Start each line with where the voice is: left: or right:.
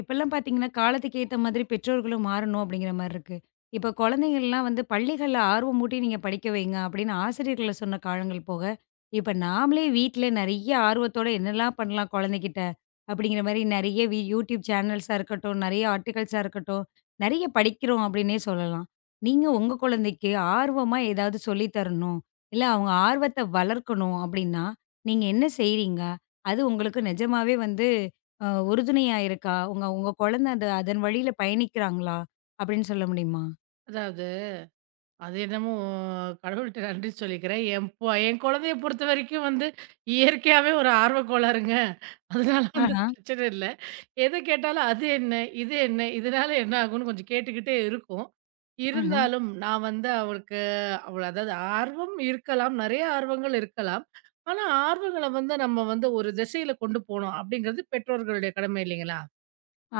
left: இப்பல்லாம் பார்த்தீங்கன்னா, காலத்துக்கு ஏத்த மாதிரி பெற்றோர்களும் மாறணும் அப்படிங்கிற மாரி இருக்கு. இப்ப குழந்தைங்கள்லாம் வந்து பள்ளிகள்ல ஆர்வம் மூட்டி நீங்க படிக்க வைங்க அப்படின்னு ஆசிரியர்கள சொன்ன காலங்கள் போக, இப்ப நாமளே வீட்ல நெறைய ஆர்வத்தோட என்னலாம் பண்ணலாம் குழந்தைகிட்ட, அப்படிங்கிற மாரி நெறைய YouTube சேனல்ஸா இருக்கட்டும், நெறைய ஆர்டிகல்ஸா இருக்கட்டும், நெறைய படிக்கிறோம் அப்படின்னே சொல்லலாம். நீங்க உங்க குழந்தைக்கு ஆர்வமா ஏதாவது சொல்லி தரணும், இல்ல அவங்க ஆர்வத்த வளர்க்கணும் அப்படின்னா, நீங்க என்ன செய்றீங்க? அது உங்களுக்கு நிஜமாவே வந்து உறுதுணையா இருக்கா? உங்க உங்க குழந்தை அதன் வழியில பயணிக்கிறாங்களா? அப்படின்னு சொல்ல முடியுமா?
right: அதாவது, அது என்னமோ கடவுள்ட்ட நன்றி சொல்லிக்கிறேன். என் குழந்தைய பொறுத்தவரைக்கும் வந்து இயற்கையாவே ஒரு ஆர்வக் கோளாறுங்க. அதனால வந்து
left: ஆஹா,
right: பிரச்சனை இல்ல. எத கேட்டாலும் அது என்ன? இது என்ன? இதனால என்ன ஆகும்ன்னு கொஞ்சம் கேட்டுக்கிட்டே இருக்கும்.
left: ம்ஹ்ம்.
right: இருந்தாலும் நான் வந்து அவளுக்கு அவள் அதாவது ஆர்வம் இருக்கலாம். நெறைய ஆர்வங்கள் இருக்கலாம். ஆனா, ஆர்வங்கள வந்து நம்ம வந்து ஒரு திசையில கொண்டு போணும். அப்படிங்கிறது பெற்றோர்களுடைய கடமை இல்லைங்களா?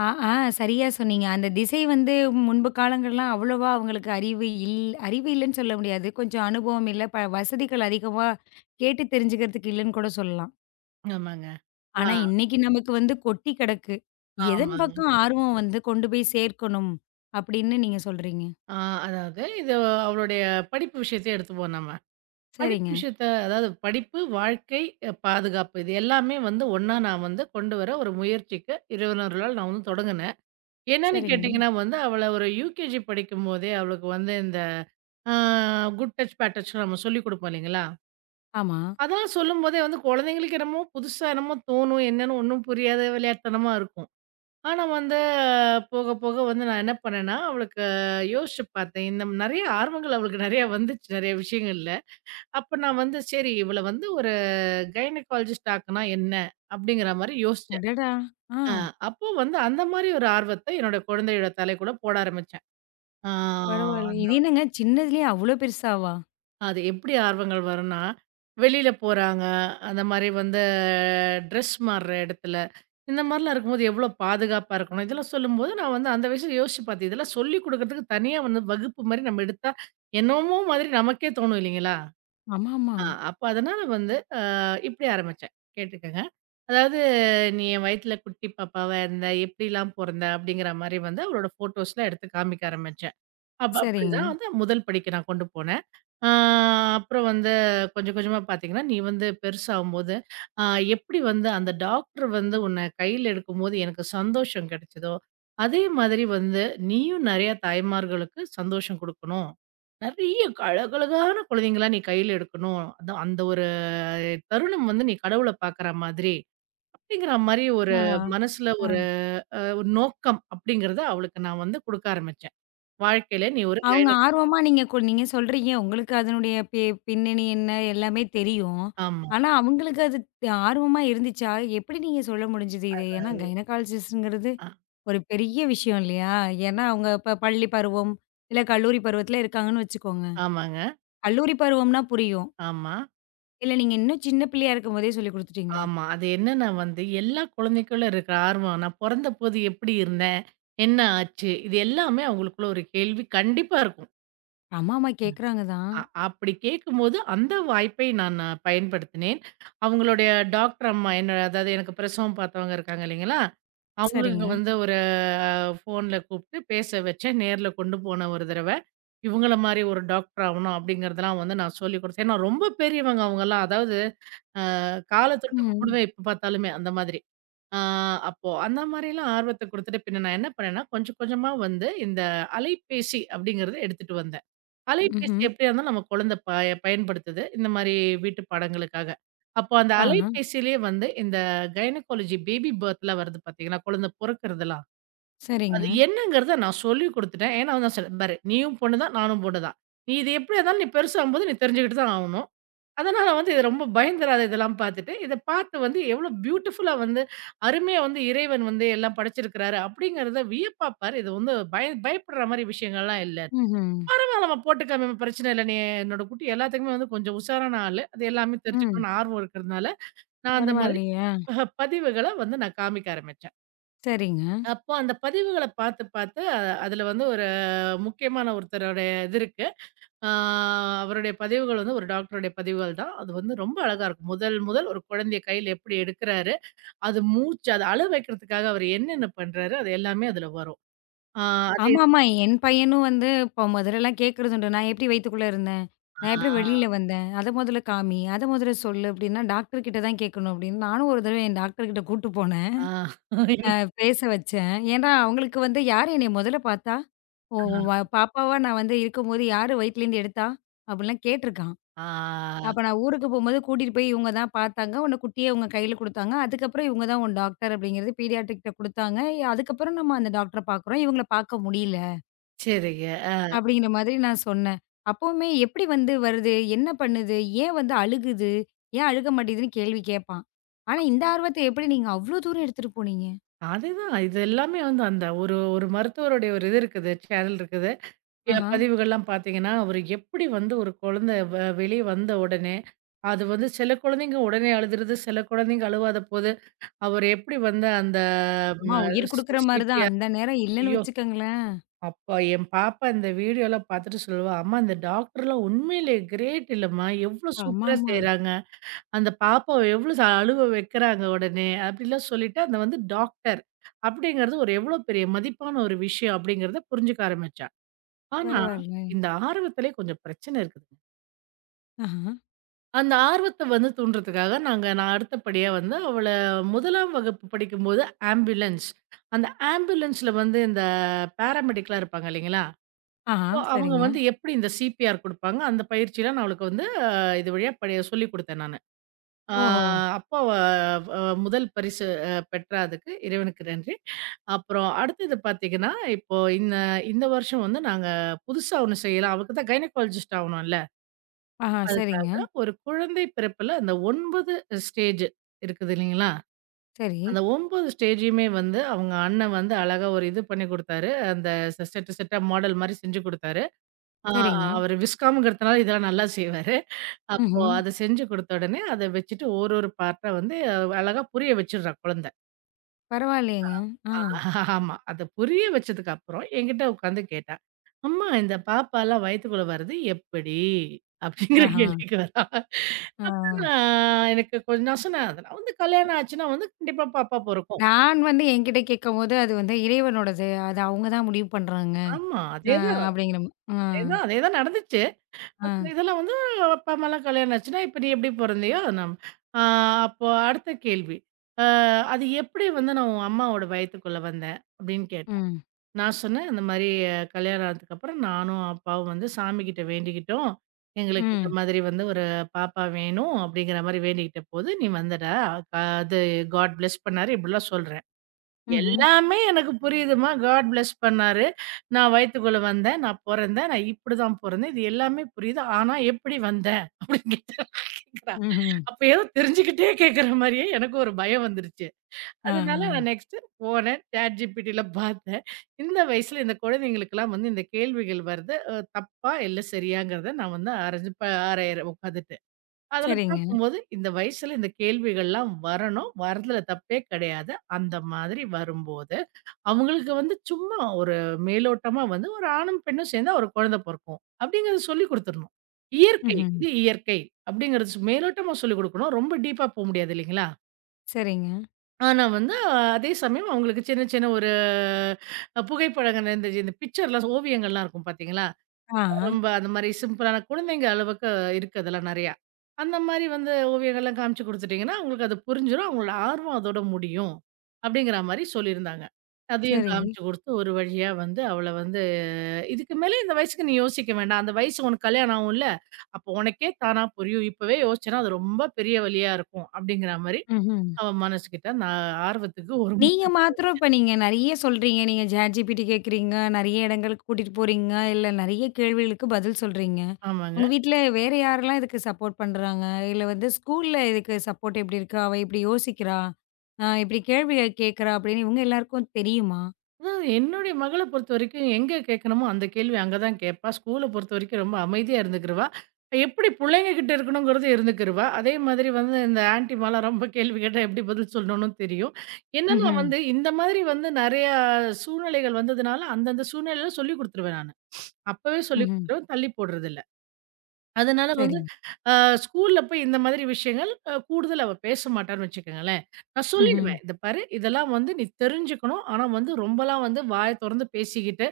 left: ஆ, ஆ, சரியா சொன்னீங்க. அந்த திசை வந்து முன்பு காலங்கள்லாம் அவ்வளவா அவங்களுக்கு அறிவு இல்லன்னு சொல்ல முடியாது. கொஞ்சம் அனுபவம் இல்ல. வசதிகள் அதிகமா கேட்டு தெரிஞ்சுக்கிறதுக்கு இல்லன்னு கூட சொல்லலாம்.
right: ஆமாங்க. ஆ,
left: ஆனா, இன்னைக்கு நமக்கு வந்து கொட்டி கிடக்கு. எதன்
right: ஆமாங்க.
left: பக்கம் ஆர்வம் வந்து கொண்டு போய் சேர்க்கணும் அப்படின்னு நீங்க சொல்றீங்க.
right: ஆ அதாவது இது அவளுடைய படிப்பு விஷயத்த எடுத்துப்போம் நம்ம. படிப்பு
left: சரிங்க,
right: விஷயத்த அதாவது படிப்பு, வாழ்க்கை, பாதுகாப்பு இது எல்லாமே வந்து ஒண்ணா நான் வந்து கொண்டு வர ஒரு முயற்சிக்கு 21 நாள் நான் வந்து தொடங்குனேன். என்னன்னு
left: சரிங்க.
right: கேட்டிங்கன்னா வந்து, அவள ஒரு யூகேஜி படிக்கும்போதே அவளுக்கு வந்து இந்த ஆ குட் டச், பேட் டச்ன்னு நம்ம சொல்லிக் குடுப்போம் இல்லைங்களா?
left: ஆமா.
right: அதெல்லாம் சொல்லும்போதே வந்து குழந்தைங்களுக்கு என்னமோ புதுசா என்னமோ தோணும். என்னன்னு ஒண்ணும் புரியாத விளையாட்டுத்தனமா இருக்கும். ஆனா வந்து போக, போக வந்து நான் என்ன பண்ணேன்னா, அவளுக்கு யோசிச்சு பார்த்தேன். இந்த நெறைய ஆர்வங்கள் அவளுக்கு நெறைய வந்துச்சு, நெறைய விஷயங்கள்ல. அப்ப நான் வந்து சரி இவள வந்து ஒரு கைனகாலஜிஸ்ட் ஆக்குனா என்ன? அப்படிங்கிற மாரி யோசிச்சேன்.
left: அடடா! ஆ.
right: ஆ அப்போ வந்து அந்த மாரி ஒரு ஆர்வத்த என்னோட குழந்தையோட தலைக்குள்ள போட ஆரம்பிச்சேன். ஆ.
left: பரவால்ல. இது என்னங்க சின்னதுலயே அவ்ளோ பெருசாவா?
right: அது எப்படி ஆர்வங்கள் வரும்னா, வெளியில போறாங்க, அந்த மாரி வந்து ட்ரெஸ் மாறுற இடத்துல, இந்த மாரிலாம் இருக்கும்போது எவ்வளோ பாதுகாப்பா இருக்கணும். இதெல்லாம் சொல்லும்போது நான் வந்து அந்த வயசுல யோசிச்சு பார்த்தேன். இதெல்லாம் சொல்லிக் குடுக்கறதுக்கு தனியா வந்து வகுப்பு மாரி நம்ம எடுத்தா, என்னமோ மாதிரி நமக்கே தோணும் இல்லைங்களா?
left: ஆமாமா.
right: அப்ப அதனால வந்து இப்படி ஆரம்பிச்சேன். கேட்டுக்கங்க. அதாவது "நீ என் வயித்துல குட்டி பாப்பாவா இருந்த, எப்படிலாம் பொறந்த?" அப்படிங்கிற மாரி வந்து அவளோட ஃபோட்டோஸ்லாம் எடுத்து காமிக்க ஆரம்பிச்சேன். அப்ப அப்படிதான்
left: சரிங்க.
right: வந்து முதல் படிக்கு நான் கொண்டு போனேன். ஆ அப்புறம் வந்து கொஞ்சம் கொஞ்சமா பார்த்தீங்கன்னா, நீ வந்து பெருசாகும்போது, ஆ எப்படி வந்து அந்த டாக்டர் வந்து உன்ன கையில எடுக்கும்போது எனக்கு சந்தோஷம் கிடைச்சதோ, அதே மாதிரி வந்து நீயும் நெறைய தாய்மார்களுக்கு சந்தோஷம் குடுக்கணும். நெறைய அழகழகான குழந்தைங்களா நீ கையில எடுக்கணும். அதான் அந்த ஒரு தருணம் வந்து நீ கடவுள பார்க்குற மாதிரி, அப்படிங்கிற மாரி ஒரு
left: ஆஹா.
right: மனசுல
left: ஆ.
right: ஒரு ஒரு நோக்கம் அப்படிங்கிறத அவளுக்கு நான் வந்து குடுக்க ஆரம்பிச்சேன். வாழ்க்கையில நீ ஒரு
left: அவங்க ஆர்வமா நீங்க சொல்றீங்க. உங்களுக்கு அதனுடைய பின்னணி என்ன? எல்லாமே தெரியும்.
right: ஆமா.
left: ஆனா, அவங்களுக்கு அது ஆர்வமா இருந்துச்சா? எப்படி நீங்க சொல்ல முடிஞ்சது இது? ஏன்னா கைனகாலஜிஸ்ட்ங்கிறது
right: அ
left: ஒரு பெரிய விஷயம் இல்லையா? ஏன்னா அவங்க இப்ப பள்ளி பருவம், இல்ல கல்லூரி பருவத்துல இருக்காங்கன்னு வச்சுக்கோங்க.
right: ஆமாங்க.
left: கல்லூரி பருவம்னா புரியும்.
right: ஆமா,
left: இல்ல நீங்க இன்னும் சின்ன பிள்ளையா இருக்கும்போதே சொல்லிக் குடுத்துட்டீங்களா?
right: ஆமா. அது என்னன்னா வந்து எல்லா குழந்தைக்குள்ள இருக்கிற ஆர்வம், நான் பொறந்தபோது எப்படி இருந்தேன்? என்ன ஆச்சு? இது எல்லாமே அவங்களுக்குள்ள ஒரு கேள்வி கண்டிப்பா இருக்கும்.
left: அம்மா, அம்மா கேட்கறாங்க தான்.
right: அ அப்படி கேட்கும்போது அந்த வாய்ப்பை நான் பயன்படுத்தினேன். அவங்களுடைய டாக்டர் அம்மா என்ன அதாவது எனக்கு பிரசவம் பார்த்தவங்க இருக்காங்க இல்லைங்களா? அவங்களுக்கு
left: சரிங்க.
right: வந்து ஒரு ஃபோன்ல கூப்பிட்டு பேச வச்சேன். நேர்ல கொண்டு போனேன் ஒரு தடவ. இவங்கள மாரி ஒரு டாக்டர் ஆவணும் அப்படிங்கிறதெல்லாம் வந்து நான் சொல்லிக் குடுத்தேன். ஏன்னா ரொம்ப பெரியவங்க அவங்கலாம். அதாவது கால தொட்டு
left: ம்.
right: கும்பிடுவேன் எப்ப பார்த்தாலுமே அந்த மாதிரி. ஆ அப்போ அந்த மாரிலாம் ஆர்வத்த குடுத்துட்டு, பின்ன நான் என்ன பண்ணேன்னா, கொஞ்சம் கொஞ்சமா வந்து இந்த அலைபேசி அப்படிங்கிறத எடுத்துட்டு வந்தேன். அலைபேசி
left: ம்ஹ்ம்.
right: எப்படியா இருந்தாலும் நம்ம குழந்தை பயன்படுத்துது. இந்த மாரி வீட்டு பாடங்களுக்காக. அப்போ அந்த
left: ஆஹா,
right: அலைபேசியிலேயே வந்து இந்த கைனகாலஜி பேபி பர்த்லாம் வருது பார்த்தீங்களா, குழந்தை பொறக்கிறதெல்லாம். அது
left: சரிங்க.
right: என்னங்கிறத நான் சொல்லிக் குடுத்துட்டேன். ஏன்னா நான் சொன்னேன், "பாரு நீயும் பொண்ணு தான், நானும் பொண்ணு தான். நீ இது எப்படியா இருந்தாலும் நீ பெருசாகும்போது நீ தெரிஞ்சுக்கிட்டு தான் ஆவணும்." அதனால வந்து இது ரொம்ப பயந்துராத இதெல்லாம் பார்த்துட்டு, இத பார்த்து வந்து எவ்ளோ பியூட்டிஃபுல்லா வந்து அருமையா வந்து இறைவன் வந்து எல்லாம் படைச்சிருக்கிறாரு அப்படிங்கிறத வியப்பா பாரு. இது வந்து பயப்படுற மாரி விஷயங்கள்லாம் இல்ல.
left: ம்ஹ்ம்.
right: பரவால்ல நம்ம போட்டுக்கலாமே பிரச்சனை இல்ல. நீ என்னோட குட்டி எல்லாத்துக்குமே வந்து கொஞ்சம் உஷாரான ஆளு. அது எல்லாமே
left: ம்.
right: தெரிஞ்சுக்கணும்னு ஆர்வம் இருக்கிறதுனால, நான் அந்த மாதிரி
left: பரவாயில்லையே!
right: பதிவுகள வந்து நான் காமிக்க ஆரம்பிச்சேன்.
left: சரிங்க.
right: அப்போ அந்த பதிவுகள பார்த்து பார்த்து அதில வந்து ஒரு முக்கியமான ஒருத்தருடைய இது இருக்கு. ஆ அவருடைய பதிவுகள் வந்து ஒரு டாக்டருடைய பதிவுகள் தான். அது வந்து ரொம்ப அழகா இருக்கும். முதல் முதல் ஒரு குழந்தைய கையில எப்படி எடுக்குறாரு, அது மூச்சு அத அழ வைக்கிறதுக்காக அவர் என்னென்ன பண்றாரு, அது எல்லாமே அதுல வரும். ஆ அதே
left: ஆமாமா. என் பையனும் வந்து இப்போ முதல்லலாம் கேட்கறது உண்டு. "நான் எப்படி வயித்துக்குள்ள இருந்தேன்?
right: ஆ
left: நான் எப்படி வெளியில வந்தேன்? அத முதல்ல காமி. அத முதல்ல சொல்லு." அப்படின்னா, டாக்டர் கிட்ட தான் கேட்கணும் அப்படின்னு நானும் ஒரு தடவ என் டாக்டர் கிட்ட கூட்டு போனேன்.
right: ஆ
left: அ பேச வச்சேன். ஏன்னா, அவங்களுக்கு வந்து யார் என்னைய முதல்ல பார்த்தா? "ஓ! உன்
right: ஆ
left: பாப்பாவா நான் வந்து இருக்கும்போது யாரு வயித்துலேருந்து எடுத்தா?" அப்படிலாம் கேட்டுருக்கான்.
right: ஆ
left: அப்ப நான் ஊருக்கு போம்போது கூட்டிட்டு போய் இவங்க தான் பார்த்தாங்க. உன்ன குட்டியா இவங்க கையில குடுத்தாங்க. அதுக்கப்புறம் இவங்க தான் உன் டாக்டர் அப்படிங்கிறது பீடியாட்ரிக்ட்ட குடுத்தாங்க. அதுக்கப்புறம் நம்ம அந்த டாக்டர பார்க்குறோம். இவங்கள பார்க்க முடியல.
right: சரிங்க. ஆ
left: அப்படிங்கிற மாதிரி நான் சொன்னேன். அப்பவுமே எப்படி வந்து வருது? என்ன பண்ணுது? ஏன் வந்து அழுகுது? ஏன் அழுக மாட்டேங்குதுன்னு கேள்வி கேட்பான். ஆனா இந்த ஆர்வத்த எப்படி நீங்க அவ்ளோ தூரம் எடுத்துட்டு போனீங்க?
right: அதுதான் இது எல்லாமே வந்து அந்த ஒரு ஒரு மருத்துவருடைய ஒரு இது இருக்குது, சேனல் இருக்குது.
left: ஆஹா.
right: பதிவுகள்லாம் பார்த்தீங்கன்னா, அவரு எப்படி வந்து ஒரு குழந்தை வெளிய வந்த உடனே, அது வந்து சில குழந்தைங்க உடனே அழுதுருது, சில குழந்தைங்க அழுவாத போது அவர் எப்படி வந்து அந்த
left: அம்மா
right: ம
left: உயிர்
right: சி
left: குடுக்குற மாரி தான்.
right: சிபிஆர்
left: அந்த நேரம் இல்லன்னு
right: ஐயோ!
left: வச்சுக்கங்களேன்.
right: அப்பா என் பாப்பா இந்த வீடியோலாம் பார்த்துட்டு சொல்லுவா, "அம்மா இந்த டாக்டர்லாம் உண்மையிலே கிரேட் இல்லம்மா! எவ்ளோ சூப்பரா
left: ஆமாமா.
right: செய்றாங்க. அந்த பாப்பாவ எவ்ளோ அழுவ வைக்கிறாங்க உடனே." அப்படிலாம் சொல்லிட்டு அந்த வந்து டாக்டர் அப்படிங்கிறது ஒரு எவ்ளோ பெரிய மதிப்பான ஒரு விஷயம் அப்படிங்கிறத புரிஞ்சுக்க ஆரம்பிச்சா. ஆனா,
left: பரவாயில்ல.
right: இந்த ஆர்வத்திலே கொஞ்சம் பிரச்சனை இருக்குது.
left: ஆஹா.
right: அந்த ஆர்வத்த வந்து தூண்டுறதுக்காக நான் அடுத்தபடியா வந்து அவள 1ஆம் வகுப்பு படிக்கும்போது ஆம்புலன்ஸ். அந்த ஆம்புலன்ஸ்ல வந்து இந்த பேராமெடிக்லாம் இருப்பாங்க இல்லைங்களா?
left: ஆஹா.
right: அப்போ அவங்க
left: சரிங்க.
right: வந்து எப்படி இந்த சிபிஆர் குடுப்பாங்க, அந்த பயிற்சிலாம் நான் அவளுக்கு வந்து இது வழியா படி சொல்லிக் குடுத்தேன் நானு. ஆ
left: ஓஹோ!
right: அப்போ அவ அ முதல் பரிசு பெற்றா அதுக்கு. இறைவனுக்கு நன்றி. அப்புறம் அடுத்தது பார்த்தீங்கன்னா, இப்போ இந்த இந்த வருஷம் வந்து நாங்க புதுசா ஒண்ணு செய்யலாம். அவளுக்கு தான் கைனகாலஜிஸ்ட் ஆவணும்ல.
left: ஆஹா. சரிங்க.
right: அதுக்காக ஒரு குழந்தை பிறப்புல அந்த 9 ஸ்டேஜ் இருக்குது இல்லைங்களா?
left: சரி.
right: அந்த 9 ஸ்டேஜையுமே வந்து அவங்க அண்ணன் வந்து அழகா ஒரு இது பண்ணி குடுத்தாரு. அந்த செட்டு செட்டா மாடல் மாரி செஞ்சு குடுத்தாரு. ஆ
left: சரிங்க.
right: அவரு விஸ்காம்ங்கிறதுனால இதெல்லாம் நல்லா செய்வாரு. அப்போ
left: ம்ஹ்ம்.
right: அத செஞ்சு குடுத்த உடனே அத வச்சுட்டு ஒரு ஒரு பார்ட்டா வந்து அழகா புரிய வச்சுடுறா குழந்தை.
left: பரவாயில்லையேங்க. ஆ.
right: ஆமா. அத புரிய வச்சதுக்கு அப்புறம் என்கிட்ட உட்காந்து கேட்டா, "அம்மா இந்த பாப்பாலாம் வயித்துக்குள்ள வர்றது எப்படி?" அப்படிங்கிற
left: ஆஹா.
right: கேள்விக்கு வரா.
left: ஆ.
right: ஆ எனக்கு கொஞ்சம் நான் சொன்னேன், அதெல்லாம் வந்து கல்யாணம் ஆச்சுன்னா வந்து கண்டிப்பா பாப்பா பொறக்கும்.
left: நான் வந்து என்கிட்ட கேட்கும்போது, அது வந்து இறைவனோடது. அது அவங்க தான் முடிவு பண்றாங்க.
right: ஆமா.
left: ஆ.
right: அதேதான்,
left: அப்படிங்கிற மா ஆ,
right: அதேதான், அதேதான் நடந்துச்சு.
left: ஆ.
right: அது இதெல்லாம் வந்து அப்பா, அம்மாலாம் கல்யாணம் ஆச்சுன்னா, இப்ப நீ எப்படி பொறந்தியோ நம் ஆ அப்போ அடுத்த கேள்வி. "அ அது எப்படி வந்து நான் உன் அம்மாவோட வயித்துக்குள்ள வந்தேன்?" அப்படின்னு கேட்டா.
left: ம்.
right: நான் சொன்னேன், "இந்த மாரி கல்யாணம் ஆனதுக்கு அப்புறம் நானும், அப்பாவும் வந்து சாமிகிட்ட வேண்டிக்கிட்டோம். எங்களுக்கு இந்த
left: ம்.
right: மாதிரி வந்து ஒரு பாப்பா வேணும்." அப்படிங்கிற மாரி வேண்டிக்கிட்ட போது, "நீ வந்தடா. க அது காட் பிளெஸ் பண்ணாரு." இப்படிலாம் சொல்றேன்.
left: ம்ஹ்ம்.
right: எல்லாமே எனக்கு புரியுதும்மா. காட் பிளெஸ் பண்ணாரு. நான் வயித்துக்குள்ள வந்தேன். நான் பொறந்தேன். நான் இப்படிதான் பொறந்தேன். இது எல்லாமே புரியுது. ஆனா எப்படி வந்தேன்? அப்படின்னு கேட்கிறா.
left: ம்ஹ்ம்.
right: அப்ப ஏதோ தெரிஞ்சுக்கிட்டே கேட்கிற மாரியே எனக்கு ஒரு பயம் வந்துருச்சு.
left: ஆ,
right: அதனால
left: ஆ.
right: நான் நெக்ஸ்ட் போனேன். சாட் ஜிபிடில பார்த்தேன். இந்த வயசுல இந்த குழந்தைங்களுக்கெல்லாம் வந்து இந்த கேள்விகள் வருது. தப்பா இல்ல சரியாங்கிறத நான் வந்து அரஞ்சு ப ஆராயறேன் உட்காந்துட்டு. அதுல
left: சரிங்க.
right: பார்க்கும்போது இந்த வயசுல இந்த கேள்விகள்லாம் வரணும். வரதுல தப்பே கிடையாது. அந்த மாதிரி வரும்போது அவங்களுக்கு வந்து சும்மா ஒரு மேலோட்டமா வந்து ஒரு ஆணும், பெண்ணும் சேர்ந்தா ஒரு குழந்தை பொறக்கும். அப்படிங்கிறத சொல்லிக் குடுத்துறணும். இயற்கை,
left: ம்ஹ்ம்.
right: இது இயற்கை அப்படிங்கிறது மேலோட்டமா சொல்லிக் குடுக்கணும். ரொம்ப டீப்பா போ முடியாது இல்லைங்களா?
left: சரிங்க.
right: ஆனா வந்து அதே சமயம் அவங்களுக்கு சின்ன சின்ன ஒரு புகைப்படங்கள் இந்த இந்த பிக்சர்லாம் ஓவியங்கள்லாம் இருக்கும் பார்த்தீங்களா?
left: ஆஹா.
right: ரொம்ப அந்த மாரி சிம்பிளான குழந்தைங்க அளவுக்கு இருக்கு அதெல்லாம் நெறையா. அந்த மாரி வந்து ஓவியங்கள்லாம் காமிச்சு குடுத்துட்டீங்கன்னா, அவங்களுக்கு அது புரிஞ்சிரும். அவங்களோட ஆர்வம் அதோட முடியும். அப்படிங்கிற மாரி சொல்லியிருந்தாங்க. அதையும்
left: சரி.
right: காமிச்சு குடுத்து ஒரு வழியா வந்து அவள வந்து இதுக்கு மேல இந்த வயசுக்கு நீ யோசிக்க வேண்டாம். அந்த வயசு உனக்கு கல்யாணம் ஆகும்ல, அப்போ உனக்கே தானா புரியும். இப்பவே யோசிச்சேன்னா அது ரொம்ப பெரிய வலியா இருக்கும். அப்படிங்கிற மாரி
left: ம்ஹ்ம்.
right: அவ மனசுகிட்ட நான் ஆர்வத்துக்கு ஒரு
left: நீங்க மாத்திரம் இப்ப நீங்க நெறைய சொல்றீங்க. நீங்க ChatGPT கேட்குறீங்க, நெறைய இடங்களுக்கு கூட்டிட்டு போறீங்க, இல்ல நெறைய கேள்விகளுக்கு பதில் சொல்றீங்க.
right: ஆமாங்க.
left: உங்க வீட்ல வேற யாரெல்லாம் இதுக்கு சப்போர்ட் பண்றாங்க? இல்ல வந்து ஸ்கூல்ல இதுக்கு சப்போர்ட் எப்படி இருக்கு? அவ இப்படி யோசிக்கிறா, இப்படி கேள்விய கேட்கிறா அப்படின்னு இவங்க எல்லாருக்கும் தெரியுமா?
right: அதான் என்னுடைய மகள பொறுத்தவரைக்கும் எங்க கேட்கணுமோ அந்த கேள்வி அங்க தான் கேட்பா. ஸ்கூல பொறுத்தவரைக்கும் ரொம்ப அமைதியா இருந்துக்கிருவா. எப்படி புள்ளைங்க கிட்ட இருக்கணுங்கிறது இருந்துக்கிருவா. அதே மாதிரி வந்து இந்த ஆன்டிமாலாம் ரொம்ப கேள்வி கேட்டா எப்படி பதில் சொல்லணும்னு தெரியும். என்னன்னா
left: ம்ஹ்ம்.
right: வந்து இந்த மாதிரி வந்து நெறையா சூழ்நிலைகள் வந்ததுனால, அந்தந்த சூழ்நிலையில சொல்லிக் குடுத்துருவேன் நானு. அப்பவே சொல்லிக்
left: ம்ஹ்ம்.
right: குடுத்துருவேன். தள்ளி போடுறதில்ல. அதனால வந்து,
left: சரிங்க.
right: அ ஸ்கூல்ல போய் இந்த மாதிரி விஷயங்கள் கூடுதல் அவ பேச மாட்டான்னு வச்சுக்கோங்களேன். நான்
left: ம்ஹ்ம்.
right: சொல்லிடுவேன். "இத பாரு, இதெல்லாம் வந்து நீ தெரிஞ்சுக்கணும். ஆனா வந்து ரொம்பலாம் வந்து வாய தொறந்து பேசிக்கிட்டு,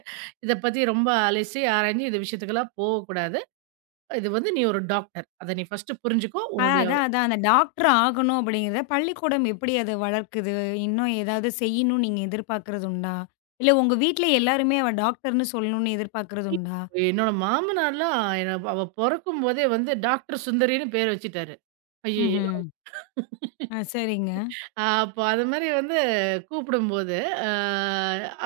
right: இத பத்தி ரொம்ப அலசி, ஆராய்ஞ்சு இந்த விஷயத்துக்கெல்லாம் போகக்கூடாது. இது வந்து நீ ஒரு டாக்டர். அத நீ ஃபர்ஸ்ட்டு புரிஞ்சுக்கோ. உன்னுடைய"
left: அதான், அதான். அந்த டாக்டர் ஆகணும் அப்படிங்கிறத பள்ளிக்கூடம் எப்படி அத வளர்க்குது? இன்னும் ஏதாவது செய்யணும்னு நீங்க எதிர்பார்க்கிறது உண்டா? இல்ல உங்க வீட்ல எல்லாருமே அவ டாக்டர்ன்னு சொல்லணும்னு எதிர்பார்க்கிறது உண்டா?
right: என்னோட மாமனார்லாம் என்ன அவ பொறக்கும்போதே வந்து டாக்டர் சுந்தரின்னு பேர் வச்சுட்டாரு. ஐயய்யோ!
left: ம்ஹ்ம். ஆ, சரிங்க,
right: அப்போ அது மாரி வந்து கூப்பிடும்போது, அ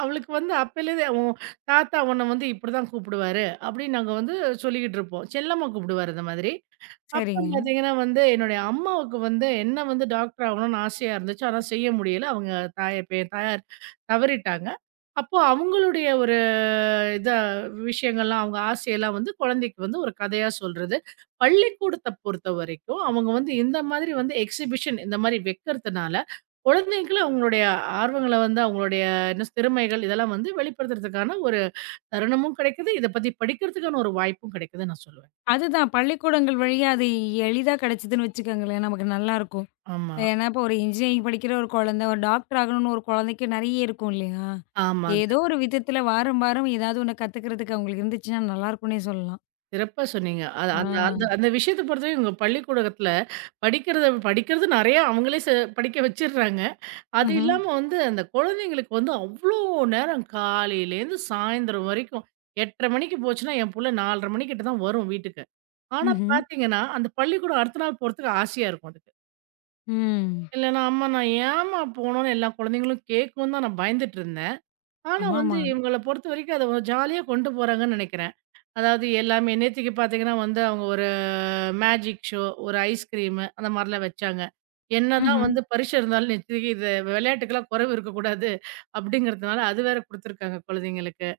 right: அவளுக்கு வந்து அப்பலேருந்தே "உன் தாத்தா உன்ன வந்து இப்படிதான் கூப்பிடுவாரு" அப்படின்னு நாங்க வந்து சொல்லிக்கிட்டு இருப்போம். செல்லம்மா கூப்பிடுவாரு அந்த மாதிரி. அப்புறம்
left: சரிங்க.
right: பார்த்தீங்கன்னா வந்து, என்னுடைய அம்மாவுக்கு வந்து என்ன வந்து டாக்டர் ஆகணும்னு ஆசையா இருந்துச்சு. ஆனா செய்ய முடியல. அவங்க தாயார் தவறிட்டாங்க. அப்போ அவங்களுடைய ஒரு இதா விஷயங்கள்லாம், அவங்க ஆசையெல்லாம் வந்து குழந்தைக்கு வந்து ஒரு கதையா சொல்றது. பள்ளிக்கூடத்த பொறுத்தவரைக்கும், அவங்க வந்து இந்த மாதிரி வந்து எக்ஸிபிஷன் இந்த மாரி வைக்கிறதுனால, குழந்தைகள அவங்களுடைய ஆர்வங்கள வந்து அவங்களுடைய என்ன திறமைகள் இதெல்லாம் வந்து வெளிப்படுத்துறதுக்கான ஒரு தருணமும் கிடைக்குது. இத பத்தி படிக்கிறதுக்கான ஒரு வாய்ப்பும் கிடைக்குதுன்னு நான் சொல்லுவேன்.
left: அதுதான் பள்ளிக்கூடங்கள் வழியா அது எளிதா கிடைச்சதுன்னு வச்சுக்கோங்களேன், நமக்கு நல்லாருக்கும்.
right: ஆமா.
left: ஏன்னா, இப்போ ஒரு இன்ஜினியரிங் படிக்கிற ஒரு குழந்தை, ஒரு டாக்டர் ஆகணும்னு ஒரு குழந்தைக்கு நெறைய இருக்கும் இல்லையா?
right: ஆமாங்க.
left: ஏதோ ஒரு விதத்தில வாரம், வாரம் ஏதாவது ஒண்ணு கத்துக்கிறதுக்கு அவங்களுக்கு இருந்துச்சுன்னா நல்லாருக்கும்னே சொல்லலாம்.
right: சிறப்பா சொன்னீங்க. அது
left: ஆ.
right: அந்த அந்த அந்த விஷயத்த பொறுத்தவரைக்கும் உங்க பள்ளிக்கூடத்துல படிக்கிறது நெறையா அவங்களே படிக்க வச்சுடுறாங்க. அது
left: ம்ஹ்ம்,
right: இல்லாம வந்து அந்த குழந்தைங்களுக்கு வந்து அவ்ளோ நேரம் காலையிலேருந்து சாயந்தரம் வரைக்கும் 8:30 மணிக்கு போச்சுன்னா, என் புள்ள 4:30 மணிக்கிட்ட தான் வரும் வீட்டுக்கு. ஆனா
left: ம்ஹ்ம்,
right: பார்த்தீங்கன்னா, அந்த பள்ளிக்கூடம் அடுத்த நாள் போறதுக்கு ஆசையா இருக்கும் அதுக்கு.
left: ம்.
right: இல்லன்னா, ஆமா நான் ஏம்மா போனோம்னு எல்லா குழந்தைங்களும் கேட்கும் தான் நான் பயந்துட்டுருந்தேன். ஆனா வந்து
left: ஆமாமா.
right: இவங்கள பொறுத்தவரைக்கும் அத ஜாலியா கொண்டு போறாங்கன்னு நெனைக்கிறேன். அதாவது எல்லாமே நேத்திக்கு பார்த்தீங்கன்னா வந்து அவங்க ஒரு மேஜிக் ஷோ, ஒரு ஐஸ்கிரீமு அந்த மாரிலாம் வச்சாங்க. என்னதான்
left: ம்ஹ்ம்.
right: வந்து பரிசு இருந்தாலும் நேத்திக்கு இது விளையாட்டுக்கெல்லாம் குறைவு இருக்கக்கூடாது அப்படிங்கிறதுனால அது வேற குடுத்துருக்காங்க குழந்தைங்களுக்கு.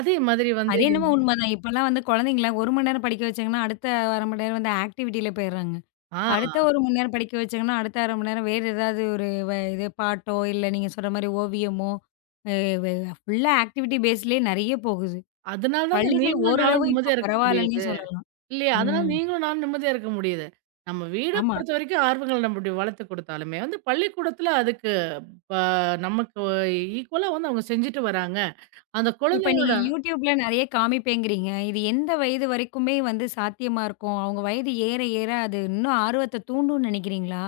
right: அதே மாதிரி வந்து
left: அது என்னமோ உண்மதான். இப்பலாம் வந்து குழந்தைங்கள 1 மணி நேரம் படிக்க வச்சாங்கன்னா, அடுத்த 1/2 மணி நேரம் வந்து ஆக்டிவிட்டில போயிர்றாங்க.
right: ஆ
left: அடுத்த 1 மணி நேரம் படிக்க வச்சாங்கன்னா, அடுத்த 1/2 மணி நேரம் வேறு ஏதாவது ஒரு இது பாட்டோ, இல்ல நீங்க சொல்ற மாரி ஓவியமோ, அ வெ ஃபுல்லா ஆக்டிவிட்டி பேஸ்லயே நெறைய போகுது.
right: அதனால தாங்க
left: பள்ளிகள்
right: நீங்களும் நானும்
left: ஓரளவு இப்ப
right: நிம்மதியா இருக்க
left: பரவாயில்லன்னே
right: முடியுது.
left: சொல்லலாம்.
right: இல்லையா? அதனால
left: ம்.
right: நீங்களும் நானும் நிம்மதியா இருக்க முடியுது. நம்ம வீட
left: ஆமா.
right: பொறுத்தவரைக்கும் ஆர்வங்கள் நம்மடி வளர்த்து குடுத்தாலுமே வந்து பள்ளிக்கூடத்துல அதுக்கு ப நமக்கு ஈக்குவலா வந்து அவங்க செஞ்சுட்டு வராங்க. அந்த
left: இப்ப நீங்க
right: குழந்தைகளோட
left: YouTubeல நெறைய காமிப்பேங்கிறீங்க. இது எந்த வயது வரைக்குமே வந்து சாத்தியமா இருக்கும்? அவங்க வயது ஏற ஏற அது இன்னும் ஆர்வத்த தூண்டும்னு நெனைக்கிறீங்களா?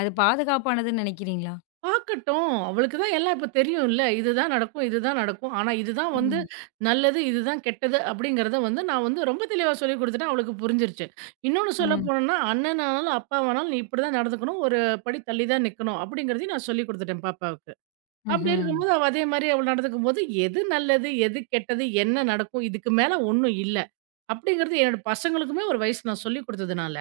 left: அது பாதுகாப்பானதுன்னு நெனைக்கிறீங்களா?
right: பார்க்கட்டும். அவளுக்கு தான் எல்லாம் இப்ப தெரியும்ல. இதுதான் நடக்கும், இதுதான் நடக்கும். ஆனா இதுதான் வந்து
left: ம்.
right: நல்லது, இதுதான் கெட்டது அப்படிங்கிறத வந்து நான் வந்து ரொம்ப தெளிவா சொல்லிக் குடுத்துட்டேன். அவளுக்கு புரிஞ்சிருச்சு. இன்னொன்னு சொல்லப்
left: ம்.
right: போனோம்னா, அண்ணனானாலும், அப்பாவானாலும் நீ இப்படிதான் நடந்துக்கணும். ஒரு படி தள்ளி தான் நிக்கணும் அப்படிங்கிறதையும் நான் சொல்லிக் குடுத்துட்டேன் பாப்பாவுக்கு. அப்படி
left: ம்ஹ்ம்.
right: இருக்கும்போது, அவ அதே மாரி அவள் நடந்துக்கும்போது, எது நல்லது? எது கெட்டது? என்ன நடக்கும்? இதுக்கு மேல ஒண்ணும் இல்ல. அப்படிங்கிறது என்னோட பசங்களுக்குமே ஒரு வயசு நான் சொல்லிக் குடுத்ததுனால,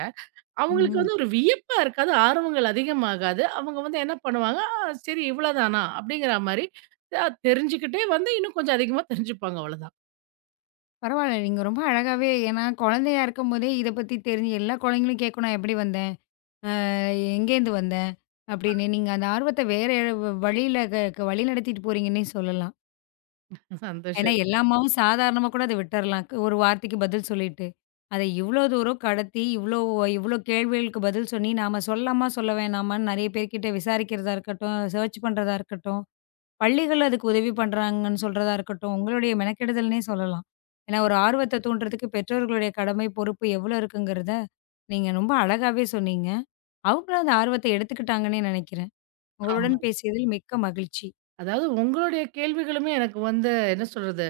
right: அவங்களுக்கு
left: ம்.
right: வந்து ஒரு வியப்பா இருக்காது. ஆர்வங்கள் அதிகமாகாது. அவங்க வந்து என்ன பண்ணுவாங்க, சரி இவ்வளதானா?" அப்படிங்கிற மாரி தெரிஞ்சுக்கிட்டே வந்து, இன்னும் கொஞ்சம் அதிகமா தெரிஞ்சுப்பாங்க. அவ்வளதான்.
left: பரவால்ல. நீங்க ரொம்ப அழகாவே, ஏன்னா குழந்தையா இருக்கும்போதே இத பத்தி தெரிஞ்சு எல்லா குழந்தைங்களும் கேட்கும். நான் எப்படி வந்தேன்? அ எங்கேருந்து வந்தேன்? அப்படின்னு நீங்க அந்த ஆர்வத்த வேற வழியில க க- வழி நடத்திட்டு போறீங்கன்னே சொல்லலாம். ஏன்னா
right: சந்தோஷம்.
left: எல்லா அம்மாவும் சாதாரணமா கூட அத விட்டறலாம். ஒரு வார்த்தைக்கு பதில் சொல்லிட்டு. அத இவ்ளோ தூரம் கடத்தி, இவ்ளோ இவ்ளோ கேள்விகளுக்கு பதில் சொல்லி நாம சொல்லாமா? சொல்ல வேணாமான்னு நெறைய பேர்கிட்ட விசாரிக்கிறதா இருக்கட்டும், சர்ச் பண்றதா இருக்கட்டும். பள்ளிகள் அதுக்கு உதவி பண்றாங்கன்னு சொல்றதா இருக்கட்டும், உங்களுடைய மெனக்கெடுதல்னே சொல்லலாம். ஏன்னா, ஒரு ஆர்வத்த தூண்டுறதுக்கு பெற்றோர்களுடைய கடமை, பொறுப்பு எவ்ளோ இருக்குங்கிறத நீங்க ரொம்ப அழகாவே சொன்னீங்க. அவங்களும் அந்த ஆர்வத்த எடுத்துக்கிட்டாங்கன்னே நெனைக்கிறேன்.
right: ஆமா.
left: உங்களுடன் பேசியதில் மிக்க மகிழ்ச்சி.
right: அதாவது உங்களுடைய கேள்விகளுமே எனக்கு வந்து என்ன சொல்றது?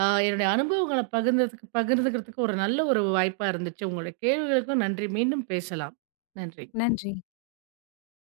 right: என்னுடைய அனுபவங்கள பகிர்ந்துக்கிறதுக்கு ஒரு நல்ல ஒரு வாய்ப்பா இருந்துச்சு. உங்களுடைய கேள்விகளுக்கும் நன்றி. மீண்டும் பேசலாம். நன்றி.
left: நன்றி.